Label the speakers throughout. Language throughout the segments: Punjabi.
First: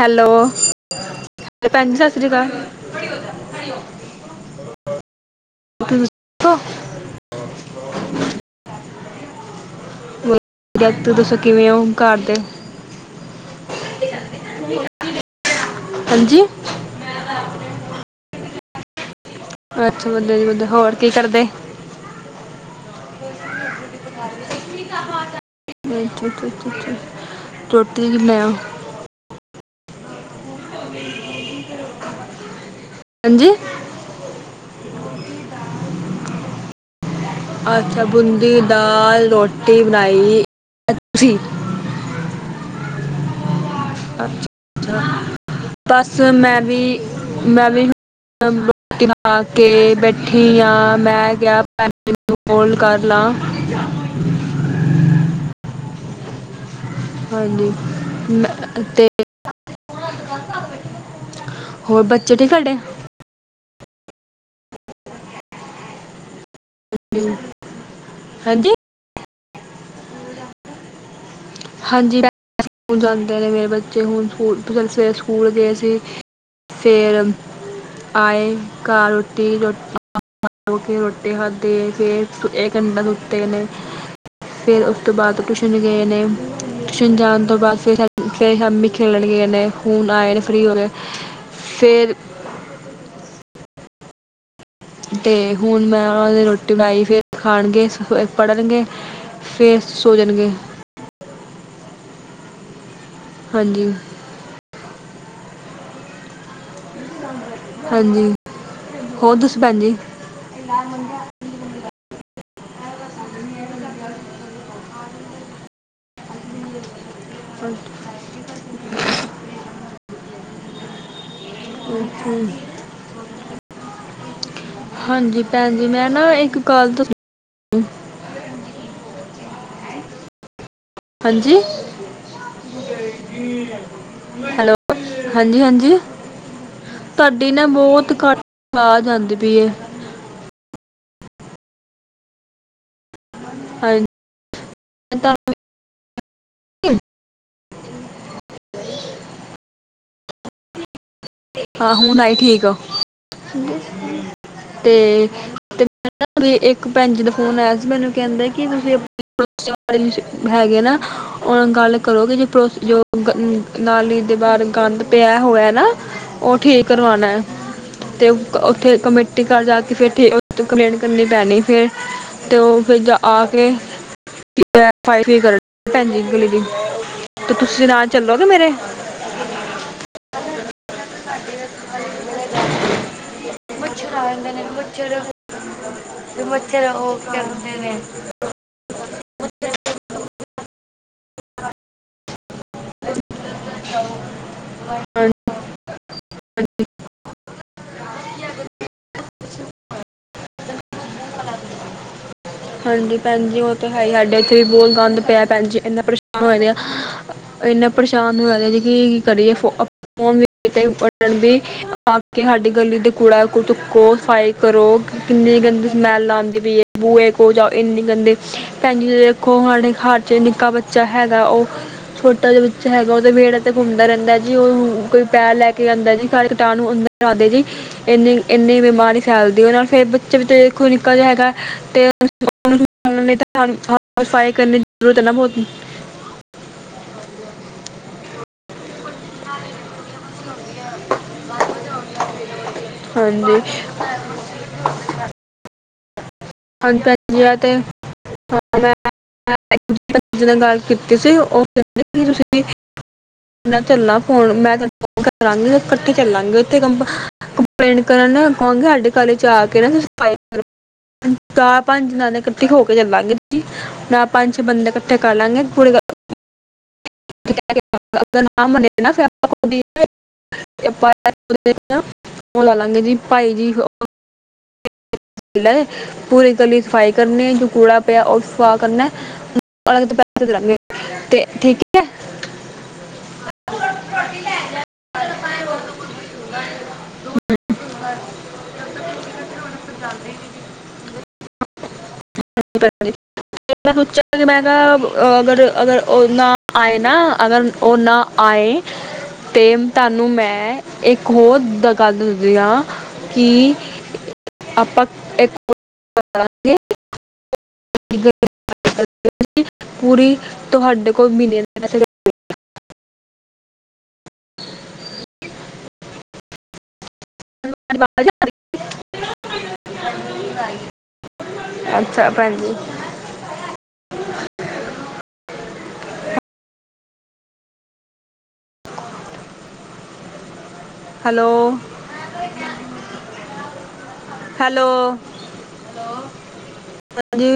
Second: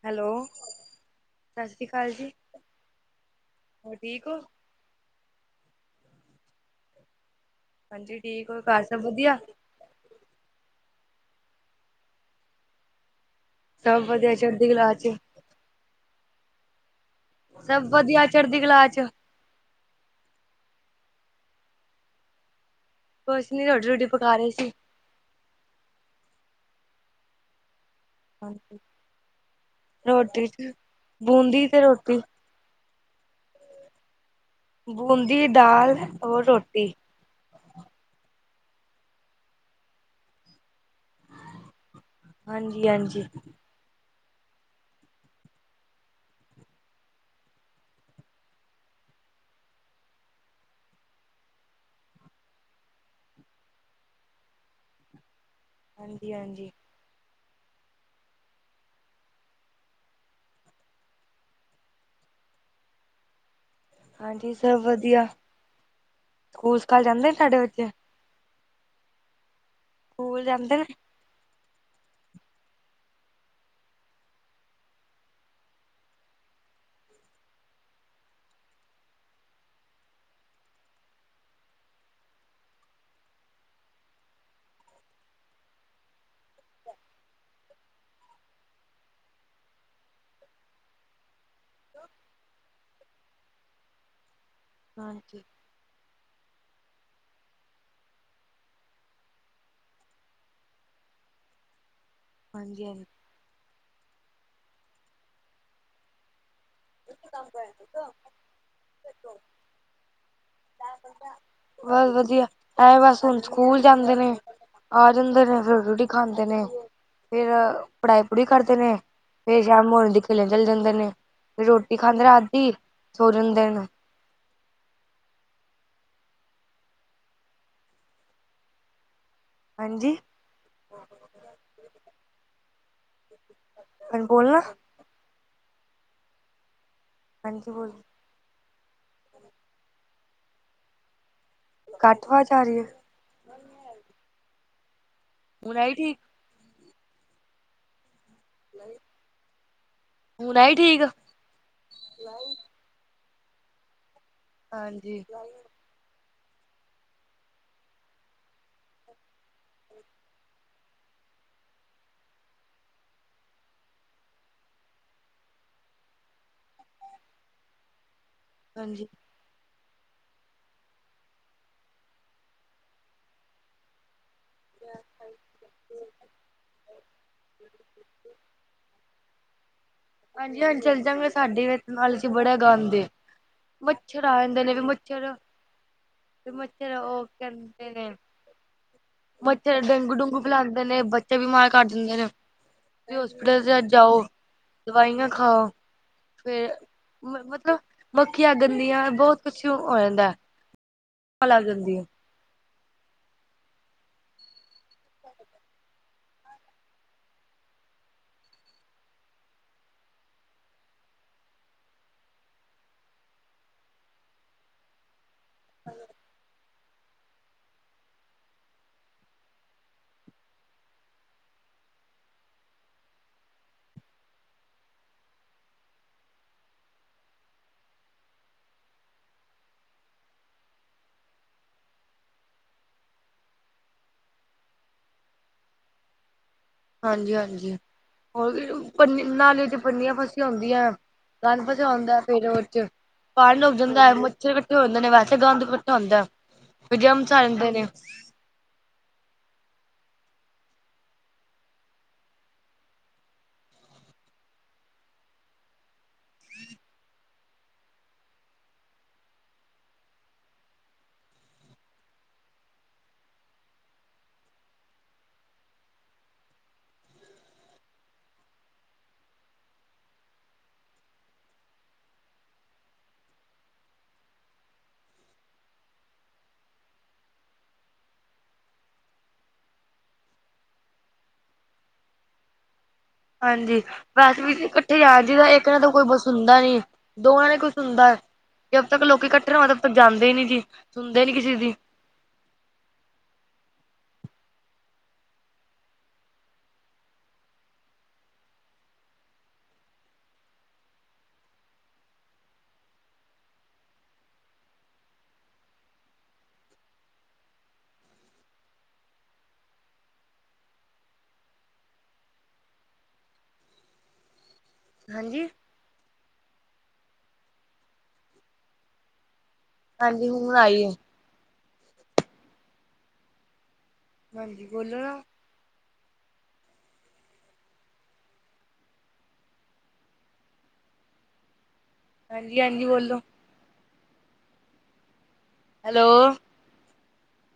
Speaker 1: ਹੈਲੋ ਭੈਣ ਜੀ ਸਤਿ ਸ਼੍ਰੀ ਅਕਾਲ।
Speaker 2: ਹੋਰ ਠੀਕ ਹੋ?
Speaker 1: ਖ
Speaker 2: ਹਾਂਜੀ ਠੀਕ ਹੋਰ ਘਰ ਸਭ ਵਧੀਆ।
Speaker 1: ਜਾਗਤ ਦੱਸੋ ਕਿਵੇਂ ਹੋ ਘਰ ਦੇ?
Speaker 2: ਸਭ ਵਧੀਆ ਚਰਦੀ ਕਲਾ ਚ
Speaker 1: ਹਾਂਜੀ
Speaker 2: ਸਭ ਵਧੀਆ ਚੜ੍ਹਦੀ ਕਲਾ ਚ
Speaker 1: ਅੱਛਾ ਬੰਦੇ ਜੀ ਬੰਦੇ ਹੋਰ ਕੀ ਕਰਦੇ?
Speaker 2: ਕੁਛ ਨੀ ਰੋਟੀ ਰੋਟੀ ਪਕਾ ਰਹੇ ਸੀ।
Speaker 1: ਅ ਠੀ ਠੀੀ ਟੋਟੀ ਮ
Speaker 2: ਹਾਂਜੀ ਰੋਟੀ ਚ ਬੂੰਦੀ ਤੇ ਰੋਟੀ।
Speaker 1: ਹਾਂਜੀ
Speaker 2: ਬੂੰਦੀ ਦਾਲ ਔਰ ਰੋਟੀ
Speaker 1: ਅੱਛਾ ਬੂੰਦੀ, ਦਾਲ, ਰੋਟੀ ਬਣਾਈ ਤੁਸੀ।
Speaker 2: ਹਾਂਜੀ-ਹਾਂਜੀ।
Speaker 1: ਬਸ ਮੈਂ ਵੀ, ਮੈਂ ਵੀ ਰੋਟੀ ਪਾ ਕੇ ਬੈਠੀ ਹਾਂ। ਮੈਂ ਗਿਆ ਭੈਣ ਨੂੰ। ਫੋਲ ਕਰ ਲਾਂ
Speaker 2: ਹਾਂਜੀ-ਹਾਂਜੀ।
Speaker 1: ਹਾਂਜੀ ਮ ਅਤੇ ਹੋਰ ਬੱਚੇ ਠੀ ਕਡੇ
Speaker 2: ਹਾਂਜੀ ਸਭ ਵਧੀਆ ਸਕੂਲ ਸਕਾਲ ਜਾਂਦੇ ਨੇ ਸਾਡੇ ਬੱਚੇ
Speaker 1: ਹਾਂਜੀ
Speaker 2: ਸਕੂਲ ਜਾਂਦੇ ਨੇ
Speaker 1: ਹਾਂਜੀ ਹਣ ਜਾਂਦੇ ਨੇ ਮੇਰੇ ਬੱਚੇ ਹੁਣ ਸਕੂਲ ਸਵੇਰੇ ਸਕੂਲ ਗਏ ਸੀ। ਫਰ ਆਏਗਾ ਰੋਟੀ ਰੋਟੀ। ਮ ਕੇ ਰੋਟੀ ਖਾਧੀ ਫੇਰ ਇਹ ਕੰਡਾ ਸੁੱਤੇ ਨੇ ਫਿਰ ਉਸ ਤੋਂ ਬਾਅਦ ਟੁਸ਼ਣ ਗਏ ਨੇ ਟਿਯੂਸ਼ਨ ਜਾਨ ਤੋ ਬਾਦ ਫੇਰ, ਫੇਰ ਸ਼ਾਮੀ ਖੇਲਣ ਗਏ ਨੇ ਹੁਨ ਆਏ ਨੇ ਫ੍ਰੀ ਹੋ ਕੇ। ਫਿਰ ਤੇ
Speaker 2: ਹਾਂਜੀ
Speaker 1: ਹੁਣ ਮੈਂ ਉਹ ਦੀ ਰੋਟੀ ਬਣਾਈ ਫਿਰ ਖਾਣਗੇ ਪੜ੍ਹਨਗੇ। ਫੇਰ ਸੋ ਜਾਣਗੇ।
Speaker 2: ਹਾਂਜੀ-ਹਾਂਜੀ।
Speaker 1: ਹਾਂਜੀ। ਹਾਂਜੀ। ਹੋਰ ਤੁਸੀ ਭੈਣ ਜੀ।
Speaker 2: ਬਸ ਵਧੀਆ, ਐ ਬਸ ਹੁਣ ਸਕੂਲ ਜਾਂਦੇ ਨੇ। ਆ ਜਾਂਦੇ ਨੇ, ਫੇਰ ਰੋਟੀ ਖਾਂਦੇ ਨੇ। ਫੇਰ ਪੜਾਈ ਪੜੂਈ ਕਰਦੇ ਨੇ, ਫੇਰ ਸ਼ਾਮ ਹੋ ਜਾਂਦੀ ਖੇਲਣੇ ਚਲੇ ਜਾਂਦੇ ਨੇ। ਫ ਰੋਟੀ ਖਾਂਦੇ ਰਾਤੀ, ਸੋ ਜਾਂਦੇ ਨੇ।
Speaker 1: ਹਾਂਜੀ। ਭੈਣ ਜੀ ਮੈਂ ਨਾ ਇੱਕ ਗੱਲ ਦ
Speaker 2: ਹਾਂਜੀ।
Speaker 1: ਹਾਂਜੀ।
Speaker 2: ਹੁਣ ਬੋਲਣਾ
Speaker 1: ਹੈਲੋ, ਹਾਂਜੀ-ਹਾਂਜੀ, ਤੁਹਾਡੀ ਨਾ
Speaker 2: ਹਾਂਜੀ ਬੋਲ
Speaker 1: ਬਹੁਤ ਘੱਟ ਆਵਾਜ ਆਂਦੀ ਪਈਏ।
Speaker 2: ਘੱਟ ਆਵਾਜ ਆ ਰਹੀ ਹੈ।
Speaker 1: ਹਾਂਜੀ। [unintelligible] ਮੈਂ ਤੁਹਾਨੂੰ
Speaker 2: ਹੁੰ ਆਈ ਠੀਕ। ਹੁਣ ਆਈ ਠੀਕ।
Speaker 1: ਹੁਨ ਆਈ ਠੀਕ,
Speaker 2: ਹਾਂਜੀ
Speaker 1: ਤੇ। ਤੇ ਇੱਕ ਭੈਣ ਜੀ ਦਾ ਫੋਨ ਆਇਆ ਸੀ, ਮੈਨੂੰ ਕਹਿੰਦੇ ਕਿ ਤੁਸੀਂ। ਹੈਗੇ ਨਾ, ਉਹ ਗੱਲ ਕਰੋਗੇ ਜੇ-ਜੋ। ਨਾਲੀ ਦੇ ਬਾਹਰ ਗੰਦ ਪਿਆ ਹੋਇਆ ਨਾ। ਉਹ ਠੀਕ ਕਰਵਾਣਾ ਹੈ ਤੇ ਉੱਥੇ
Speaker 2: ਹਾਂਜੀ
Speaker 1: ਕਮੇਟੀ। ਘਰ ਜਾ ਕੇ ਫਿਰ ਕੰਪਲੇਂਟ ਕਰਨੀ ਪੈਣੀ। ਫੇਰ ਤੇ ਉਹ ਫਿਰ ਆ ਕੇ ਤੁਸੀਂ ਨਾਲ ਚੱਲੋਗੇ ਮੇਰੇ।
Speaker 2: ਹਾਂਜੀ- ਹਾਂਜੀ ਚੱਲ ਜਾਂਗੇ। ਸਾਡੇ ਨਾਲੀ ਵਿਚ ਵੀ ਬੜਾ ਗੰਦ ਏ। ਮੱਛਰ ਆ ਜਾਂਦੇ ਨੇ। ਵੀ ਮੱਛਰ ਫੇਰ ਮੱਛਰ, ਉਹ ਬੀਮਾਰੀ ਕਰਦੇ ਨੇ। ਮੱਛਰ ਡੇਂਗੂ ਡੇਗੂ ਫੈਲਾਉਂਦੇ ਨੇ ਬੱਚੇ ਬਿਮਾਰ ਕਰ ਦਿੰਦੇ ਨੇ। ਹੋਸਪਿਟਲ ਚ' ਜਾਓ। ਦਵਾਈਆਂ ਖਾਓ। ਫੇਰ ਮਤਲਬ ਮੱਖੀਆਂ ਗੰਦੀਆਂ ਬਹੁਤ ਕਿਸੀ ਨੂੰ ਵੀ ਹੋ ਜਾਂਦਾ ਲੱਗ ਜਾਂਦੀ ਹੈ।
Speaker 1: ਹਾਂਜੀ ਭੈਣਜੀ, ਉਹ ਹੈ ਹੀ ਸਾਡੇ ਇਥੇ ਵੀ ਬਹੁਤ ਗੰਦ ਪਿਆ ਭੈਣਜੀ ਇਨਾ ਪਰੇਸ਼ਾਨ ਹੋ- ਔਰ ਇੰਨਾ ਪਰੇਸ਼ਾਨ [unintelligible] ਜਾਂਦੇ ਹਾ, ਕੇ ਸਾਡੀ ਗਲੀ ਦੇ ਕੂੜਾ ਚੁਕੋ ਸਫ਼ਾਈ ਕਰੋ- ਇੰਨੀ ਗੰਦੀ ਸਮੈਲ ਆਉਂਦੀ ਪਈ ਹੈ ਬੂਹੇ, ਕੋਲ ਜਾਓ ਇੰਨੀ ਗੰਦੇ, ਭੈਣ ਦੇਖੋ ਸਾਡੇ ਘਰ ਚ ਨਿੱਕਾ ਬੱਚਾ ਹੈਗਾ ਉਹ ਛੋਟਾ ਜਿਹਾ ਬੱਚਾ ਹੈਗਾ, ਉਹਦੇ ਵਿਹੜੇ ਤੇ ਘੁੰਮਦਾ ਰਹਿੰਦਾ ਹੈ ਜੀ, ਉਹ ਕੋਈ ਪੈਰ ਲੈ ਕੇ ਆ ਜਾਂਦਾ ਜੀ ਸਾਰੇ ਕੀਟਾਣੂ ਅੰਦਰ ਆਂਦੇ ਜੀ। ਇੰਨੀ-ਇੰਨੀ ਬਿਮਾਰੀ ਫੈਲਦੀ ਉਹਦੇ ਨਾਲ, ਫੇਰ ਬੱਚੇ ਦੇਖੋ ਨਿਕਾ ਹੈਗਾ ਤੇ। ਸਫਾਈ ਕਰਨ ਦੀ ਜ਼ਰੂਰਤ ਨਾ ਬਹੁਤ।
Speaker 2: ਹਾਂਜੀ- ਹਾਂਜੀ, ਹੋਰ ਵੀ ਪੰਨੀ ਨਾਲੇ 'ਚ ਪੰਨੀਆਂ ਫਸੀਆਂ ਹੁੰਦੀਆਂ। ਗੰਦ ਫਸਿਆ ਹੁੰਦਾ ਫੇਰ, ਉਹ ਚ' ਪਾੜ
Speaker 1: ਹਾਂਜੀ
Speaker 2: ਨ ਉੱਗ ਜਾਂਦਾ ਹੈ। ਜਦੇ ਇਕੱਠੇ ਹੁੰਦੇ ਨੇ ਵੈਸੇ ਗੰਦ ਇਕੱਠਾ ਹੁੰਦਾ। ਫਿਰ
Speaker 1: ਪੰਜ-
Speaker 2: ਜਮਸ
Speaker 1: ਪੰਜ
Speaker 2: ਆ
Speaker 1: ਜ
Speaker 2: ਜਾਂਦੇ
Speaker 1: ਤੇ
Speaker 2: ਨੇ
Speaker 1: ਹ ਮੈਂ ਨਾਲ ਗੱਲ ਕੀਤੀ ਸੀ। ਉਹ ਕਹਿੰ ਤੁਸੀਂ ਮੈ ਚੱਲਣਾ, ਫੋਨ ਮੈਂ ਤੈਨੂੰ ਫ ਕਰਾਂਗੀ ਇਕੱਠੇ ਚੱਲਾਂਗੇ। ਉਥੇ ਕੰ ਕੰਪਲੇਟ ਕਰਨ, ਕਹਾਂਗੇ ਸਾਡੇ ਗਲੀ ਚ' ਆ ਕੇ ਸਫਾਈ ਕਰੋ। ਚਾਰ- ਪੰਜ ਨਾਲੇ ਇਕੱਠੇ ਹੋ ਕੇ ਚੱਲਾਂਗੇ। ਨਾ ਪੰਜ- ਛੇ ਬੰਦੇ ਇਕੱਠੇ ਕਰ ਲਾਂਗੇ। ਪੂ ਨ [unintelligible] ਲਾ ਲਾਂਗੇ ਜੀ ਭਾਈ ਜੀ ਪੂਰੀ ਗਲੀ ਸਫਾਈ ਕਰਨੀ, ਜੋ ਕੂੜਾ ਪਿਆ ਉਹ ਸਾਫ਼ ਕਰਨਾ ਪੈਸੇ ਦੇ ਦਾ ਗਏ, ਤੇ ਠੀਕ ਹੈ
Speaker 2: ਹਾਂਜੀ, ਵੈਸ ਵੀ ਇਕੱਠੇ ਜਾਣ ਜ ਤਾਂ ਇੱਕ ਨਾ ਤਾਂ ਕੋਈ ਸੁਣਦਾ ਹੁੰਦਾ ਨੀ- ਦੋਵਾਂ ਨੇ ਕੁਝ ਸੁਣਦਾ ਹੈ ਜ ਜਦ ਤੱਕ ਲੋਕ ਇਕੱਠੇ ਨਾਦੇ ਤ ਤੱਕ ਜਾਂਦੇ ਹੀ ਨੀ ਜੀ ਸੁਣਦੇ ਨੀ ਕਿਸੇ ਦੀ
Speaker 1: [unintelligible] ਅਗਰ-ਅਗਰ ਓ ਨ ਆਏ ਨਾ ਅਗਰ ਉਹ ਨਾ ਆਏ ਤੇ ਤੁਹਾਨੂੰ ਮੈਂ ਇੱਕ ਹੋਰ ਦਗਾੱਲ ਦਦੀ ਹਾਂ ਕਿ ਆਪਾਂ ਇੱਕ ਕਰਾਂਗੇ ਪੂਰੀ ਤੁਹਾਡੇ ਕੋਲ ਮਹੀਨੇ
Speaker 2: ਹਾਂਜੀ ਹਾਂਜੀ ਹੁਣ ਆਈ ਹੈ
Speaker 1: [inaudible] ਅੱਛਾ ਭੈਣ ਜੀ
Speaker 2: ਹਾਂਜੀ ਬੋਲੋ ਨਾ
Speaker 1: ਹੈਲੋ
Speaker 2: ਹਾਂਜੀ ਹਾਂਜੀ ਬੋਲੋ
Speaker 1: ਹੈਲੋ
Speaker 2: ਹੈਲੋ
Speaker 1: ਹਾਂਜੀ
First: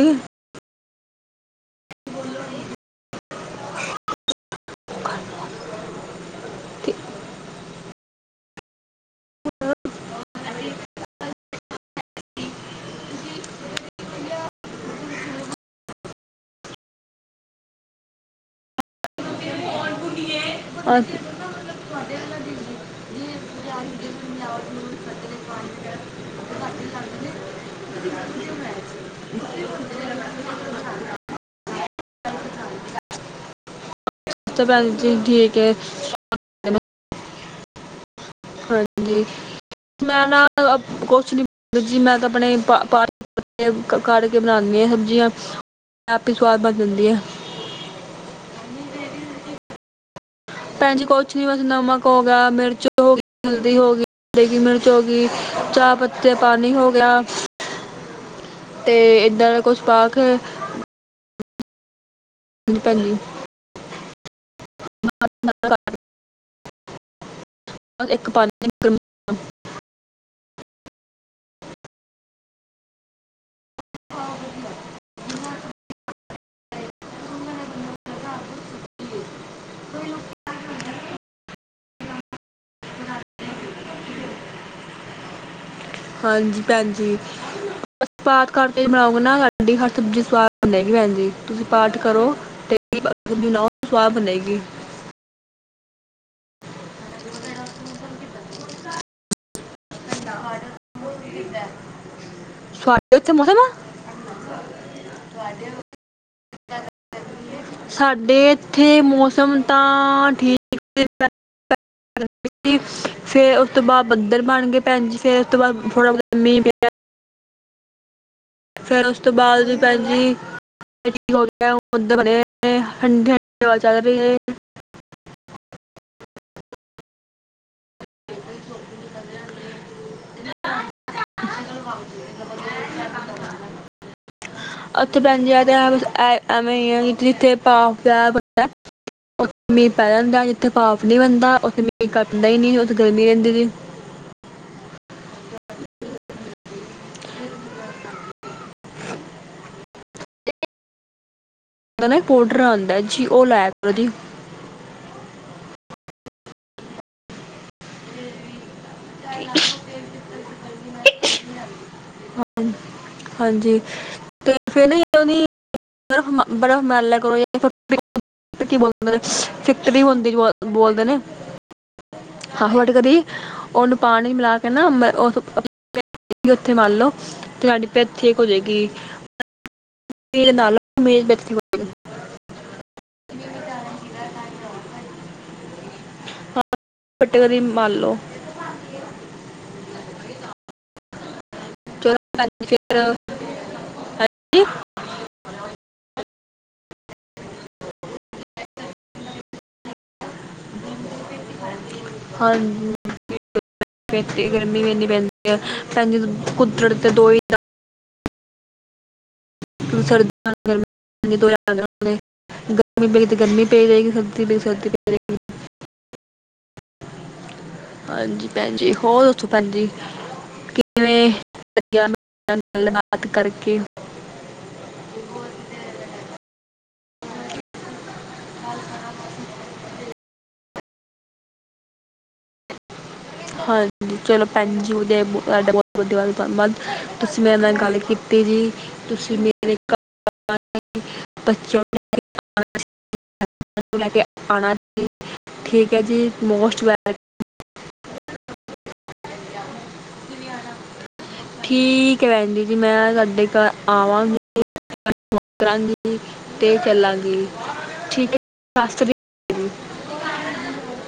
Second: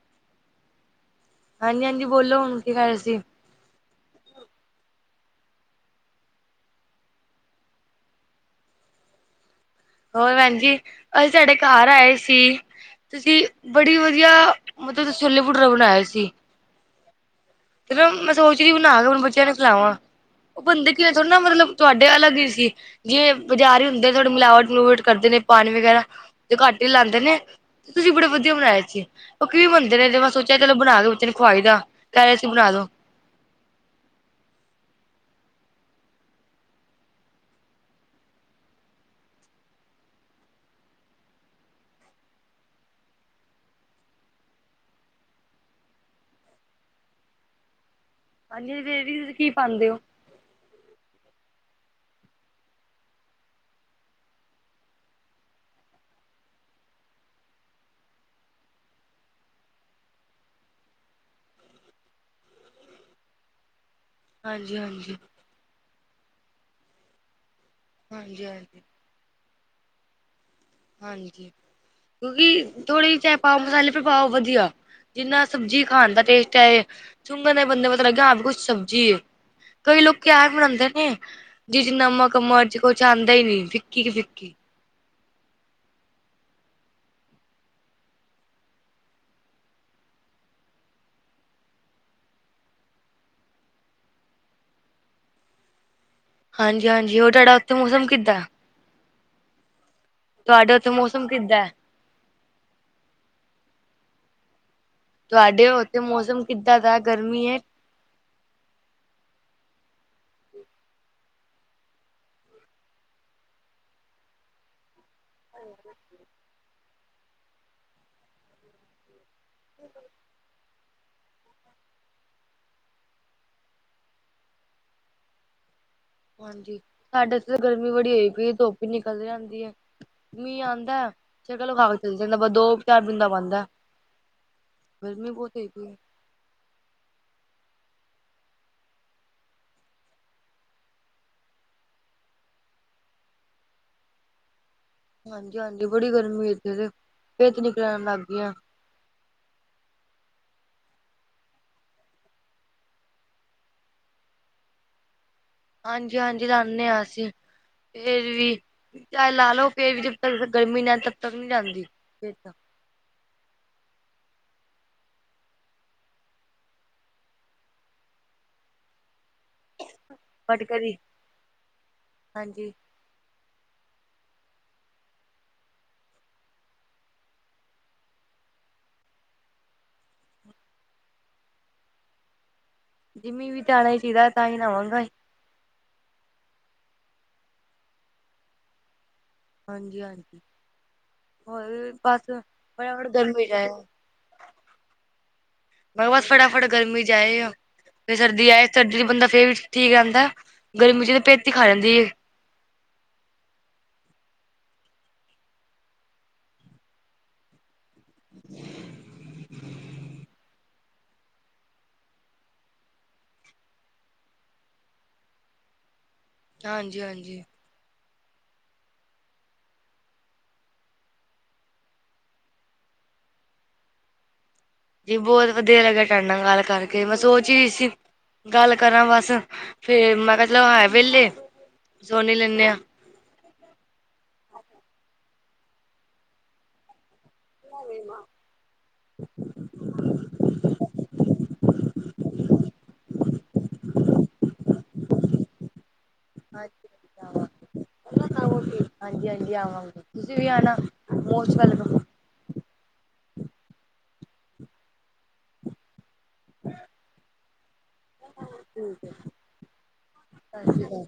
Speaker 2: ਹਾਂਜੀ ਹਾਂਜੀ ਬੋਲੋ ਹੁਣ ਕੀ ਖ ਰਿਹਾ ਸੀ
Speaker 1: [inaudible]
Speaker 2: ਹੋਰ ਭੈਣ ਜੀ ਅਸੀਂ ਸਾਡੇ ਘਰ ਆਏ ਸੀ ਤੁਸੀਂ ਬੜੀ ਵਧੀਆ ਮਤਲਬ ਛੋਲੇ ਭਟੂਰੇ ਬਣਾ ਏ ਸੀ ਚਲੋ ਮੈਂ ਸੋਚਦੀ ਬਣਾਵਾਂ ਬੱਚਿਆਂ ਲਈ ਬਣਾ ਵਾ। ਉਹ ਬਣਦੇ ਕਿ
Speaker 1: ਅ-
Speaker 2: ਥੜਾ ਨਾ ਮਤਲਬ ਤੁਹਾਡੇ ਅਲੱਗ ਹੀ ਸੀ ਜੇ ਬਾਜ਼ਾਰ ਹੀ ਹੁੰਦੇ ਥੋੜੀ ਮਿਲਾਵਟ ਮਲੂਵਟ ਕਰਦੇ ਨੇ ਪਾਣੀ ਵਗੈਰਾ ਤੇ ਘੱਟ ਹੀ ਲਾਉਂਦੇ ਨੇ ਤੁਸੀਂ ਬੜੇ ਵਧੀਆ ਬਣਾਏ ਸੀ ਵੀ ਬਣਦੇ ਨੇ ਤੇ ਮੈਂ ਸੋਚਿਆ ਚਲੋ ਬਣਾ ਲੋ ਖਵਾ ਹੀ ਦਾ ਤਾਂ ਏਦੇ ਚ ਬਣਾ ਦੋ
Speaker 1: ਸ ਪੈ ਠੀਕ ਹੈ ਹਾਂਜੀ ਮੈਂ ਨਾ ਕੁਛ ਨੀ ਮੈਂ ਤਾਂ ਆਪਣੇ ਕਢ ਕੇ ਬਣਾਉਂਦੀ ਹਾਂ ਸਬਜ਼ੀਆਂ ਆਪ ਹੀ ਸਵਾਦ ਬਣ ਜਾਂਦੀਆਂ
Speaker 2: ਹਾਂਜੀ ਵੀ ਕੀ ਪਾਉਂਦੇ ਹੋ
Speaker 1: ਭੈਣ ਜੀ ਕੁਛ ਨੀ ਬਸ ਨਮਕ ਹੋ ਗਿਆ, ਮਿਰਚ ਹੋ ਗੀ, ਹਲਦੀ ਹੋ ਗੀ। ਦੇਗੀ ਮਿਰਚ ਹੋ ਗੀ, ਚਾਹ ਪੱਤੀ ਦਾ ਪਾਣੀ ਹੋ ਗਿਆ। ਤੇ ਏਦਾ। ਦਾ ਕੁਛ ਪਾਕ ਕੇ ਹਾਂ ਭੈਜੀ
Speaker 2: ਹਾਂਜੀ ਹਾਂਜੀ
Speaker 1: [unintelligible] ਇੱਕ ਪਾ
Speaker 2: ਹਾਂਜੀ-ਹਾਂਜੀ,
Speaker 1: [unintelligible]
Speaker 2: ਹਾਂਜੀ। ਕਿਉਂਕਿ ਥੋੜੀ ਚਾਏ ਪਾਓ ਮਸਾਲੇ ਪਰ ਪਾਓ ਵਧੀਆ। ਜਿੰਨਾ ਸਬਜ਼ੀ ਖਾਣ ਦਾ ਟੇਸਟ ਹੈ ਸੁੰਘਣ ਦਾ ਬੰਦੇ ਪਤਾ ਲੱਗਿਆ ਹਾਂ ਵੀ ਕੁਛ ਸਬਜ਼ੀ ਕਈ ਲੋਕੀ ਕਿਆ ਵੀ ਬਨਾਉਂਦੇ ਸੀ ਜਿਸ ਚ ਨਮਕ ਮਰਜ਼ ਕੁਛ ਆਂਦਾ ਹੀ ਨੀ ਫਿੱਕੀ ਕਿ ਫਿੱਕੀ
Speaker 1: ਹਾਂਜੀ ਭੈਣ ਜੀ ਸੀ ਪਾਠ ਕਰਕੇ ਬਣਾਉ ਨਾ ਹਰ ਸਬਜ਼ੀ। ਹੱਥ ਦੀ ਸਵਾਦ ਬਣ ਜਾਏ ਗੀ ਭੈਣ ਜੀ ਤੁਸੀਂ ਪਾਠ ਕਰੋ ਤੇ ਬ ਸਵਾਹ ਬਣੇਗੀ
Speaker 2: ਹਾਂਜੀ ਹਾਂਜੀ ਉਹ ਤੁਹਾਡਾ ਉੱਥੇ ਮੌਸਮ ਕਿੱਦਾਂ ਤੁਹਾਡੇ ਉੱਥੇ ਮੌਸਮ ਕਿੱਦਾਂ ਹੈ
Speaker 1: ਸਾਡੇ ਇੱਥੇ ਮੌਸਮ
Speaker 2: ਤੁਹਾਡੇ ਉੱਥੇ ਮੌਸਮ ਕਿੱਦਾਂ ਦਾ ਗਰਮੀ ਹੈ
Speaker 1: ਸਾਡੇ ਇੱਥੇ ਮੌਸਮ ਤਾਂ ਠੀਕ ਫੇਰ ਉਸ ਤੋਂ ਬਾਅਦ ਬੱਧਰ ਬਣ ਗਏ ਭੈਣਜੀ ਫੇਰ ਉਸ ਤੋਂ ਬਾਅਦ ਥੋੜਾ ਬ ਮੀਂਹ ਪ ਫੇਰ ਉਸ ਤੋਂ ਬਾਅਦ ਦੀ ਭੈਣ ਜੀ ਠੀਕ ਹੋ ਗਿਆ। ਬਦਲ ਬਣੇ ਹੋਏ। ਨੇ ਠੰਡੀ ਠੰਡੀ ਹਵਾ ਚਲ ਰੀ ਐ।
Speaker 2: ਹਾਂਜੀ ਸਾਡੇ ਏਥੇ ਤੇ ਗਰਮੀ ਬੜੀ ਹੋਈ ਪਈ ਏ ਧੁੱਪ ਈ ਨਿਕਲ ਜਾਂਦੀ ਹੈ ਮੀਂਹ ਆਂਦਾ ਏ ਸ਼ਕਲ ਵਖਾ ਕੇ ਚੱਲ ਜਾਂਦਾ ਬਸ ਦੋ ਚਾਰ ਬੂੰਦਾਂ ਪਾਂਦਾ।
Speaker 1: ਉੱਥੇ
Speaker 2: ਗਰਮੀ
Speaker 1: ਭੈਣਜੀ
Speaker 2: ਬਹੁਤ
Speaker 1: ਐ
Speaker 2: ਹੋਈ
Speaker 1: ਤੇ ਐ
Speaker 2: ਪਈ ਏ।
Speaker 1: ਐ ਐਵੇ ਈ ਐ। ਜਿੱਥੇ ਭਾਵ ਸਾਹਿਬ - ਉਥੇ ਮੀਂਹ ਪੈ ਜਾਂਦਾ ਜਿੱਥੇ ਪਾਫ ਨੀ ਬਣਦਾ। ਉੱਥੇ ਮੀਹ ਕਟਦਾ ਈ ਨੀ ਉੱਥੇ ਗਰਮੀ ਰਹਿੰਦੀ ਰੀ।
Speaker 2: ਹਾਂਜੀ-ਹਾਂਜੀ ਬੜੀ ਗਰਮੀ ਏਥੇ ਤੇ ਪੇਤ ਨਿਕਲਣ ਲੱਗ ਗੀ ਆ।
Speaker 1: ਓਦਾ ਨਾ ਪੋਡਰ ਆਂਦਾ ਜੀ। ਉਹ ਲਾਇਆ ਕਰੋ ਦੀ।
Speaker 2: ਹਾਂਜੀ-ਹਾਂਜੀ ਲਾਣੇ ਆ ਅਸੀਂ ਫੇਰ ਵੀ ਚਾਏ ਲਾ ਲਓ, ਫੇਰ ਵੀ ਜਬ ਤੱਕ ਗਰਮੀ ਨਈ ਜਾਂਦੀ, ਤਬ ਤੱਕ ਨੀ ਜਾਂਦੀ ਪੇਤ।
Speaker 1: ਹਾਂ- ਹਾਂਜੀ, ਤੇ ਫੇਰ ਨਾ ਉਹਦੀ ਬੜਾ ਮਨ ਲੈ ਕਰੋ ਫਿਰੋਲ [unintelligible] [inaudible] ਫਿਕਟਰੀ ਹੁੰਦੀ ਜੋ
Speaker 2: ਬਟ
Speaker 1: ਬੋ
Speaker 2: ਕਦੀ
Speaker 1: ਬੋਲਦੇ ਨੇ। ਹਾਂ
Speaker 2: ਹਾਂਜੀ
Speaker 1: ਫਟਕਰੀ। ਉਹਨੂੰ ਪਾਣੀ ਮਿਲਾ ਕੇ ਨਾ ਜਿੱਥੇ ਪਿਤ ਹੈਗੀ, ਉਥੇ ਮਲ ਲਓ ਤੇ ਤਾਢੀ ਪੇਤ ਠੀਕ ਹੋਜੇਗੀ। ਰੇ ਨਾਲੋਂੇ ਵਿਅਕਤੀ ਹੋਏਗੀ [unintelligible] [inaudible]
Speaker 2: ਜਿਮੀ ਵੀ ਚਾੜੇ ਸੀਗਾ, ਤਾਈ ਲਾਵਾਂਗੇ।
Speaker 1: ਹਾਂ। ਫਤਕੜੀ ਮਲ ਲੋੋ।
Speaker 2: ਹਾਂਜੀ-ਹਾਂਜੀ। ਹੋਰ
Speaker 1: ਚਲੋ
Speaker 2: ਬਸ
Speaker 1: ਭੈਣ ਜੀ
Speaker 2: ਫਟਾਫਟ
Speaker 1: ਫਿਰ
Speaker 2: ਗਰਮੀ ਜਾਏ।
Speaker 1: [inaudible] [inaudible]
Speaker 2: ਮੈਂ ਬਸ ਫਟਾਫਟ ਗਰਮੀ ਚ ਆਏ ਆਂ। ਫੇਰ ਸਰਦੀ ਆਏ, ਸਰਦੀ ਚ ਬੰਦਾ ਫੇਰ ਵੀ ਠੀਕ ਰਹਿੰਦਾ। ਗਰਮੀ ਚ ਤਾਂ ਪਿਤ ਈ ਖਾ ਜਾਂਦੀ ਏ।
Speaker 1: ਹਾਂਜੀ। ਭੈਣ ਜੀ, ਗਰਮੀ ਏਨੀ ਪੈਂਦੀ ਆ। ਭੈਣਜੀ ਕੁਦਰਤ ਦੇ ਦੋ ਈ ਰੰਗ
Speaker 2: [inaudible]
Speaker 1: [unintelligible]
Speaker 2: [inaudible]
Speaker 1: [inaudible] ਗਰਮੀ ਪਈ ਤੇ, ਗਰਮੀ ਪਈ ਰਹੇਗੀ। ਸਰਦੀ ਪਈ ਤੇ, ਸਰਦੀ ਪਈ ਰਹੇਗੀ।
Speaker 2: ਹਾਂਜੀ-ਹਾਂਜੀ।
Speaker 1: ਹਾਂਜੀ ਭੈਣਜੀ,। ਹੋਰ ਦਸੋ ਭੈਣਜੀ? ਕਿਵੇਂ ਲਗਿਆ, ਮੇਰੇ ਨਾਲ ਗੱਲ ਬਾਤ ਕਰਕੇ?
Speaker 2: ਜੀ, ਬਹੁਤ ਵਧੀਆ ਲੱਗਿਆ, ਟਾਡੇ ਨਾਲ ਗੱਲ ਕਰਕੇ ਮੈਂ ਸੋਚ ਹੀ ਸੀ। ਗੱਲ ਕਰਾਂ ਬਸੱ ਫੇਰ ਮੈਂ ਕਿਹਾ, ਮਤਲਬ ਹੈ। ਵੇਹਲੇ ਸੁਣ ਲੈਂਦੇ ਆ।
Speaker 1: ਹਾਂਜੀ। ਚਲੋ ਭੈਣ ਜ ਉਹ ਤੁਹਾਡਾ ਬਹੁਤ ਵਧਿਆ ਧੰਨਵਾਦ। ਤੁਸੀਂ ਮੇਰੇ, ਨਾਲ ਗੱਲ ਕੀਤੀ ਜੀ ਤੁਸੀਂ, ਮੇ [unintelligible] [inaudible] ਲੈ ਕੇ ਆਉਣਾ [inaudible] ਠੀਕ ਹੈ ਜੀ, ਮੋਸਟ ਵੈਲ
Speaker 2: ਹਾਂਜੀ-ਹਾਂਜੀ ਆਵਾਗੇ ਤੁਸੀਂ, ਵੀ ਆਣਾ ਮੋਸਟ ਵੈਲਕਮ
Speaker 1: ਠੀਕ। [unintelligible] [inaudible] [inaudible] ਤੇ ਚਲਾਂਗੀ, ਠੀਕ ਐ ਜੀਸਤਿ ਸ੍ਰੀ ਅਕਾਲ।
Speaker 2: ਸਤਿ ਸ੍ਰੀ ਅਕਾਲ।